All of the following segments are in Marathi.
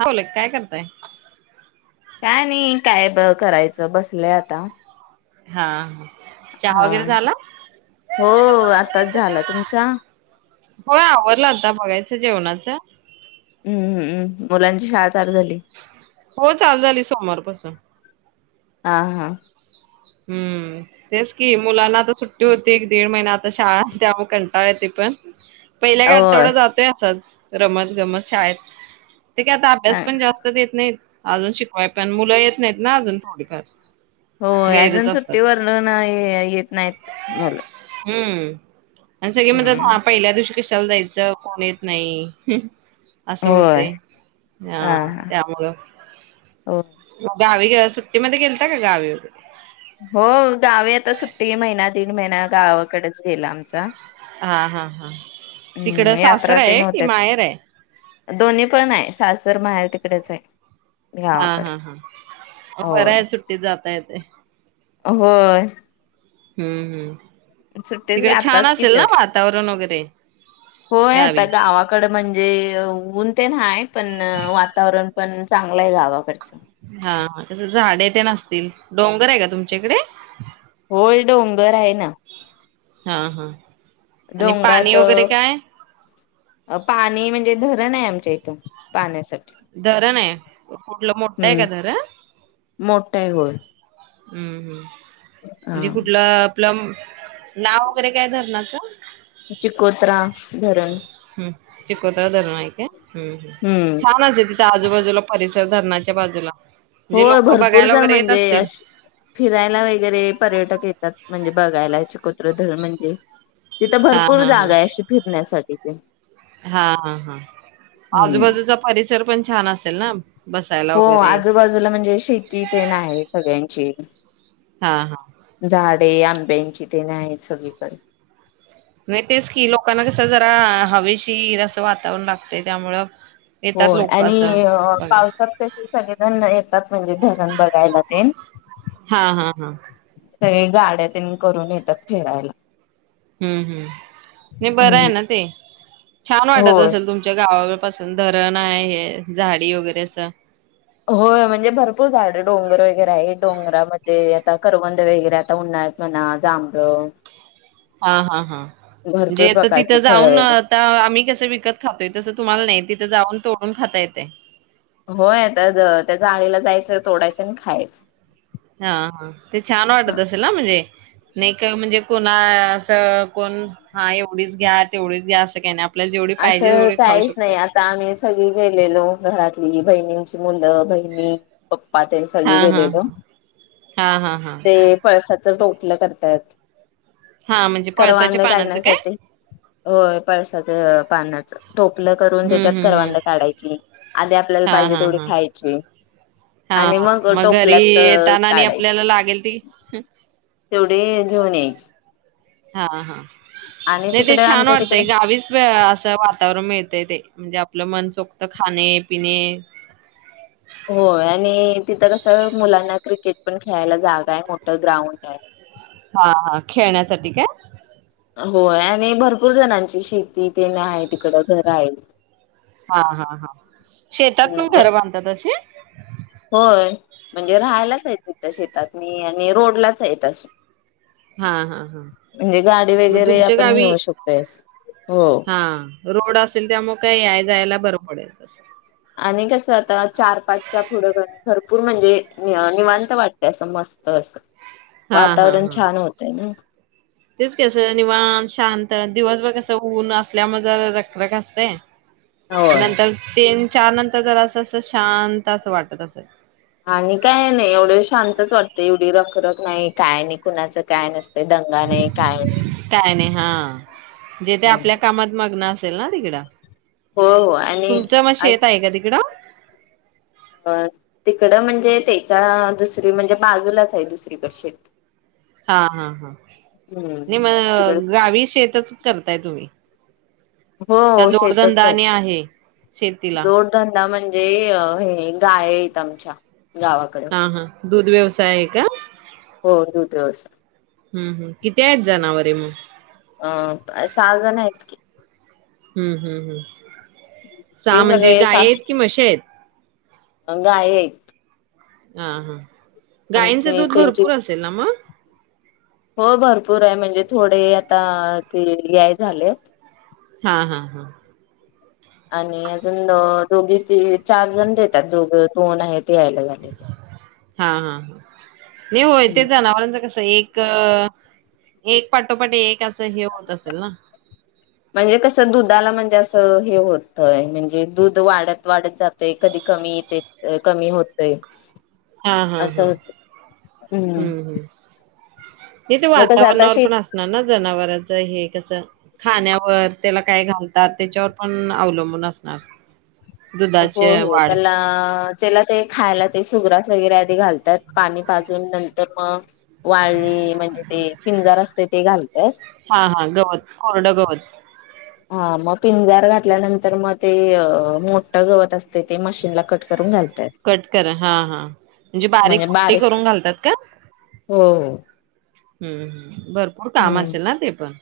ह बले काय करताय? काय नाही, कायब करायचं बसलंय आता. हा ह. हा, हो आताच झाला, तुमचा? होय, आवरला आता मागच्या जेवणाच हम्म्मम्, मुलांची शाळा चालू झाली हो, चालू झाली सोमवारपासून. हा हा. हम्म, तेच की मुलांना आता सुट्टी होती एक दीड महिना, आता शाळा त्यामुळे कंटाळली ते पण. पहिल्या एक होय आठवडा जातोय असाच. रमत गमत शाळेत ते का आता अभ्यास पण जास्त देत नाही. अजून शिकवाय पण मुलं येत नाहीत ना अजून थोडीफार हो, गैरच अजून असतात. सुट्टीवर वर्ण नाय, येत नाहीत मुलं हम. आणि सगळे म्हणत्यात हम्म हा पहिल्या दिवशी कशाला जायचं कोण येत नाही. असं होय होते हा त्यामुळं हो गावी सुट्टीमध्ये गेलता का गावी? हो गावी आता सुट्टी महिना दीड महिना गावाकडेच गेला आमचा. हा हा हां. हम्म यात्रा तेन होत्या आहे? दोन्ही पण हाय सासर माहेर. इकडेच आहे. हा हा गावाकडे हा बरं होय आहे सुट्टीत जाता यतय. होय. हम्म हम्म. सुट्टीत ग तिकडे छान आताच की असेल ना एवढं वातावरण वगैरे होय आता गावी? गावाकड म्हणजे ऊन ते हाय पण वातावरण. पण चांगलय गावाकडचं. हा तीथ झाडे तेन असतील डोंगर आहे का तुमच्याकडे. होय डोंगर हाय ना. हा हा. आणि पाणी डोंगरात वगैरे अ काय. पाणी म्हणजे धरण आहे, आमच्या इथं पाण्यासाठी. धरण हाय कुठलं मोठंय हम्म का धरण. मोठ आहे होय हम्म हम्म. हा म्हणजे कुठला. आप्ल नाव वगैरे काय धरणाचं. चिकोत्रा. धरण हम्म चिकोत्रा धरन हाय का हम्म छान होते तिथं आजूबाजूला परिस धरणाच्या बाजूला. हो म्हणजे लोक भरपूर बघायला जर वगैरे येत म्हणजे असतील. अश फिरायला वगैरे पर्यटक येतात. म्हणजे बघायला चिकोत्रा धरण म्हणजे. तिथं हा भरपूर हा हा. जागा आहे, अशी फिरण्यासाठी. ठीक आहे. हा हा हा हम्म आजूबाजूचा परिस् सर पण छान असेल ना. बसायला हो वगैरे. आजूबाजूला म्हणजे शेती तेन आहे सगळ्यांची. हा हा. झाडे आम बेंच इथे आहेत सगळीकडे. नाही तेच कि, लोकांना कसं जरा हवेशीर असं वातावरण लागतय त्यामुळं. येतात होय लोक असं ॲणि बघाय. पावसात कशी. सगळेजण येतात. सगळे धरण बघायला तेन. हा हा हा. सगळे गाड्या तेन करून येतात फिरायला. हम्म हम् नाही बरं आहे, हम्म ना ते छान वाटत होय असेल तुमच्या गावाकडे. पासून धरण आहे, हे झाडी वगैरे अस. हो म्हणजे भरपूर झाड डोंगर वगैरे आहे, डोंगरामध्ये आता करवंद वगैरे आता उन्हाळ्यात आहेत, म्हणा जांभळ. हा हा हा भरपूर म्हणजे आ प्रकारचे तिथं फळ जाऊन वगैरे आता आम्ही कसं विकत खातोय, तसं तुम्हाला नाही तिथं जाऊन. तोडून खाता येते. होय आता त्या जाळीला जायचं तोडायचं आणि खायचं हा हा ते छान वाटत असेल ना म्हणजे नाही का म्हणजे कोणा असं कोण हा एवढीच घ्या तेवढीच घ्या असं काही नाही आपल्याला जेवढी पाहिजे असं तेवढी खाऊ काहीच नाही शकतो. आता आम्ही सगळी गेलेलो घरात. तिन्ही बहिणींची मुलं बहिणी पप्पा तेन सगळी हां, हां, गेल्यालो हां. हां, हां, हां. ते पळसा त्याच टोपलं करतायात हा म्हणजे पळसाच्या पानाचं काय होय पाळसा पानाच टोपलं करून हं, त्याच्यात हं, हं. करवांद काढायची आधी आपल्याला हां, पाहिजे हां, तेवढी हां. खायाची हां, आणि हां. मग घरी टोपल्यात येताना आणि काढायची आपल्याला लागेल ती तेवढी घेऊन यायची हा हा आणि नाही ते तिकडे छान आमच्या तिकडे वाटतय गावीच असं वातावरण मिळतय ते म्हणजे आपलं मन सोक्त खाणे पिणे होय आणि तिथं कसं मुलांना क्रिकेट पण खेळायला जागा आहे मोठं ग्राउंड आहे हा हा खेळण्यासाठी काय होय आणि भरपूर जणांची शेती तेन आहे तिकड घर आहे हा हा हा शेतात पण घर बांधतात अशी होय म्हणजे राहायलाच आहेत तिथं शेतातनी आणि रोडलाच आहेत अस हा हा हा मग वगैरे तुमच्या आपण गावी नेऊ शकतोयस. हो. हा रोड असेल त्यामुळे काय याय जायाला बर पडेल तस आणि कसं आता चार पाचच्या पुुढं भरपूर म्हणजे निवां निवांत वाटते असं मस्त असं हा हा वातावरण हा छान होतय नाही तेच कस निवांत शांत दिवसभर कस ऊन असल्यामुळे जरा रखरख असतय होय. नंतर तीन चार नंतर जर असं अस शांत असं वाटत असे आणि काय नाही एवढे शांतच वाटते एवढी रखरख नाही काय नाही कुणाचं काय नस ते दंगा नाही काय नाही काय नाही हा जे ते हम्म. आपल्या कामात मग्न अस [unintelligible] तिकडा हो हो आणि आज का तिकडं? अ तिकडं म्हणजे त्याच्या दुसरी म्हणजे बाजूलाच आहे दुसरीकडशीट हा हा हा नाही हम्म. तिकडे मग गावी शेतच करताय तुम्ही का हो शेतच जोडधंदा कर आणि आहे शेतीला? जोडधंदा म्हणजे हे गाये हाईत आमच्या, गावाकडे हा हा दूध व्यवसाय आहे का? हो, दुध व्यवसा हम्म हम् किती आहेत जनावरे मग? अ प्प सहा जण आहेत की, हम्म! हम्म! हम्म! साहा ते म्हणजे गाय आहेत कि म्हशी आहेत. अं गायी आहेत. हाह हा! गायींचं आणि दूध त्यांची भरपूर असेल ना मग? हो भरपूर आहे, म्हणजे थोडे आता ते याय झाले हा हा हा. आणि अजून दोओ दोघी तिये चार जण देतात, दोघ दोन आहेत ते यायला झाले. हा हा हा. निही होय, ते जनावरांचं कसं एक... एक पाटोपाट, एक अस म्हणजे कसं दुधाला म्हणजे असं अं हे होतय म्हणजे दूध वाढत वाढत जातयं, कधी कमी येते अं कमी होतय. हा हा हा असं हम्म! हम्म! निहीते मग कसं आता वातावरणावर शेती पण असणार ना जनावरांच हे कसं खाण्यावर त्याला काय घालतात त्याच्यावर पण अवलंबून असणार. हो दुधाची हो वाढ त्यालाआ त्याला ते खायला ते सुुग्रासं वगैरे आधी घालतात पाणी पाजून नंतर मंअ वाळळी म्हणजे, ते पिंजार असतेयं ते घालत. हा हा गवतं कोरडं गवतं. हा मग पिंजर घातल्यानंतर मं ते अं मोठ गवत असते ते मशीनला कट करून घालतात कट करा हा हा म्हणजे बारीक म्हणजे कुट्टी बारीक करून घालतात का? हो हम् हम भरपूर काम हम्म असेल ना ते पण,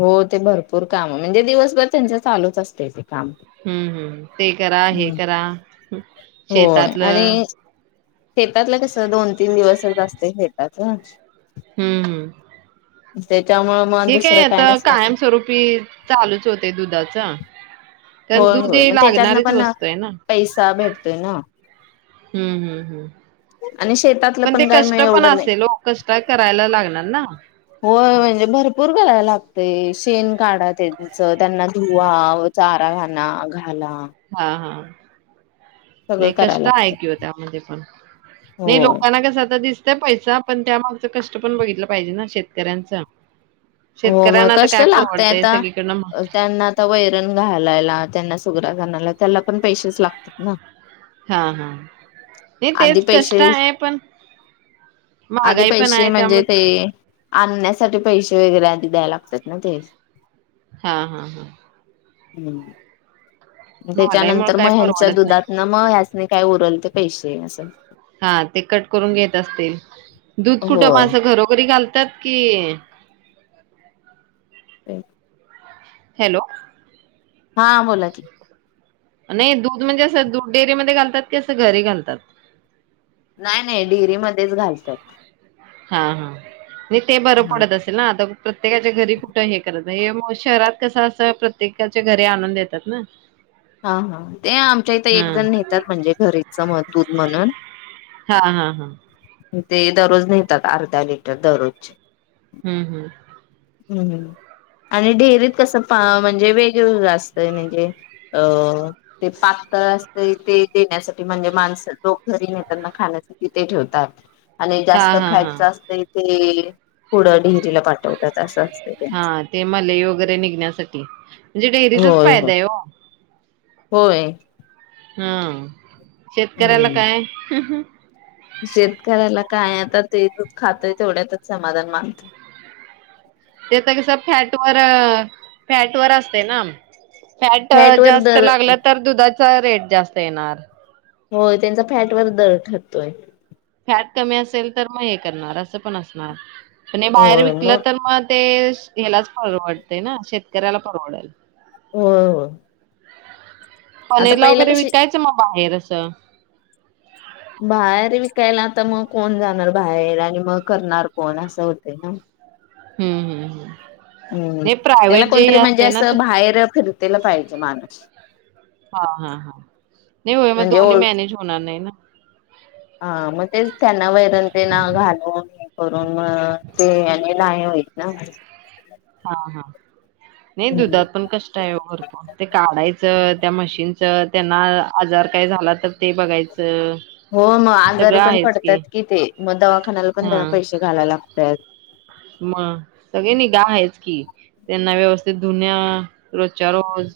हो ते भरपूर काम म्हणजे दिवसभर त्यांच्या चालूच असते. काम हम्म हम्म ते करा, हे करा, होय शेतातलं, आणि शेतातलं कस दोन तीन दिवस असत शेताच हम्म हम्म! ते त्यामुळे मन दुसर ता कायमस्वरूपी चालूच होते दुधाच. कारण होय दूध होय हे मग त्याच्यातन लागणारीच पण वस्तू आहे ना. पैसा भेटतोय ना! हम्म हम्म हम्म. आणि शेतातलं पण ते काही मग कष्ट पण एवढं नाही. असेल ओ कष्ट करायला लागणार ना! होय म्हणजे भरपूर करायला लागते शेण काढा त्यांच त्यांना धुवा, चारा घाणा घा हा हा सगळं नाही करायला कष्ट आहे लागतय की त्यामध्ये पण नाही होय. लोकांना कसे दिसते. पैसा पण त्यामागच कष्ट पण बघितलं पाहिजे ना शेतकऱ्यांचे हो मग कष्ट लागतय आता सगळीकडनं त्यांना आता वैरण घालायला त्यांना सुगरा घनाला. त्याला पण पैसेच लागतात ना. हा हा नाही आधी तेच कष्ट पैसे आहे पण आधी महागाई पण पैसे आहे त्या म्हणजे मग ते आणण्यासाठी पैसे वगैरे आधी द्याय लागतात ना ते हा हा हा हम्म महागाईमुळे त्याच्यानंतर काय मग ह्यांच्या परवडत नाही दुधात ना मग ह्या सनी काय ऊरलेत. पैसे असंल हा ते कट करून घेत असतील दूध कुठं होय. माणसे घरोघरी घालतात. की नाई [unintelligible] हॅलो, हा बोला की, नाही दूध म्हणजे असं दूध डेअरीमध्ये घालतात की असं घरी घालतात. नाही नाही डेअरी मध्ये घालतात. हा हा नाही ते बरं हा पडत असेल ना आता प्रत्येकाच्या घरी कुठं हे करत नाही मग शहरात कसं असं प्रत्येकाच्या घरी आणून देतात ना. हा हा ते आमच्या इथे एक हा जण नेतात म्हणजे घरीच दूध म्हणून हा हा हा ते दररोज नेतात अर्धा लिटर दररोजचे हम्म हम्म हु आणि डेअरीत कसं म्हणजे वेगवेगळं असतंय म्हणजे अं ते पातळ असतं ते देण्यासाठी म्हणजे माणस लोक घरी नेतात खाण्यासाठी ते ठेवतात. आणि हा जास्त हा हा फॅटच असते. ते पुढं डेरीला पाठवतात. तत. हा ते मलई वगैरे निघण्यासाठी डेअरीचाच होय होय फायदा आहे हो. होय. हा शेतकऱ्याला हम्म काय शेतकऱ्याला काय आता ते दूध खातय, तेवढ्यातच समाधान मानत. ते तर कसं फॅटवर फॅट वर असते ना. फॅट वर जास्त दर लागलं तर दुधाचा रेट जास्त येणार होय त्यांचा फॅट वर दर ठरतोय फॅट कमी असेल तर मग हे करणार असं पण असणार प बाहेर विकलं तर मग ते हलाच परवडतेय ना शेतकऱ्याला परवडेल हो पनेरा वगैरे विकायचं मग बाहेरच स बाहेर विकायला आता मग कोण जाणार बाहेर आणि मग करणार कोण असं होत ना हम्म हम्म हम् हम्म हे प्रायवहेट जेही कोणतरी म्हणजे असते ना ते असं बाहेर फिरतेला त्याला पाहिजे माणूस हा हा हा नाही हो म म्हणजे दोनही ओळ मॅनेज होणार नाही ना हा मग तेच त्यांना वैर ते ना घालून हे करून ते आणि नाही होईत ना हा हा नाही हम्म दुधात पण कष्ट आहे भरपूर ते काढायच च त्या मशीनचं त्यांना आजार काय झाला तर ते बघायचं हो मग आजारी सगळं पण आहेच की पडतात कि ते मग दवाखान्याला पण त्यांना हा पैसे घालायला लागतात मग सगळेनी गा आहेच की त्यांना व्यवस्थित धुन रोजच्या रोज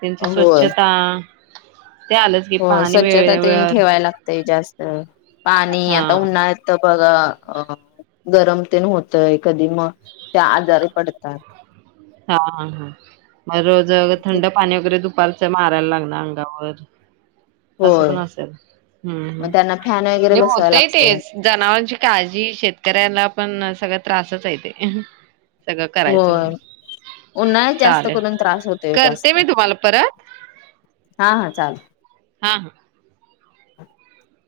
त्यांची होय स्वच्छता ते आलंच की हो पाणी स्वच्छता वेळेवर ठेवाय लागते जास्त ह पाणी हा आता हा उन्हात बघ अ गरम तेन होतय कधी मग त्या आजारी पडतात हा हा हा मग रोज थंड पाणी वगैरे दुपारच मारायला लागणार कार असं पण होय असेल हम्म मग त्यांना फॅन वगैरे ह् बसवायला होतय लागतोय तेच जनावरांची काळजी शेतकऱ्याला पण सगळ्यात त्रासच हाय ते सगळं करायचं होय. म्हणजे उन्हाळ्यात जास्त चालेल करून त्रास होतोय करते जास्त मी तुम्हाला परत हा हा चालल [inaudible] हा हा [inaudible]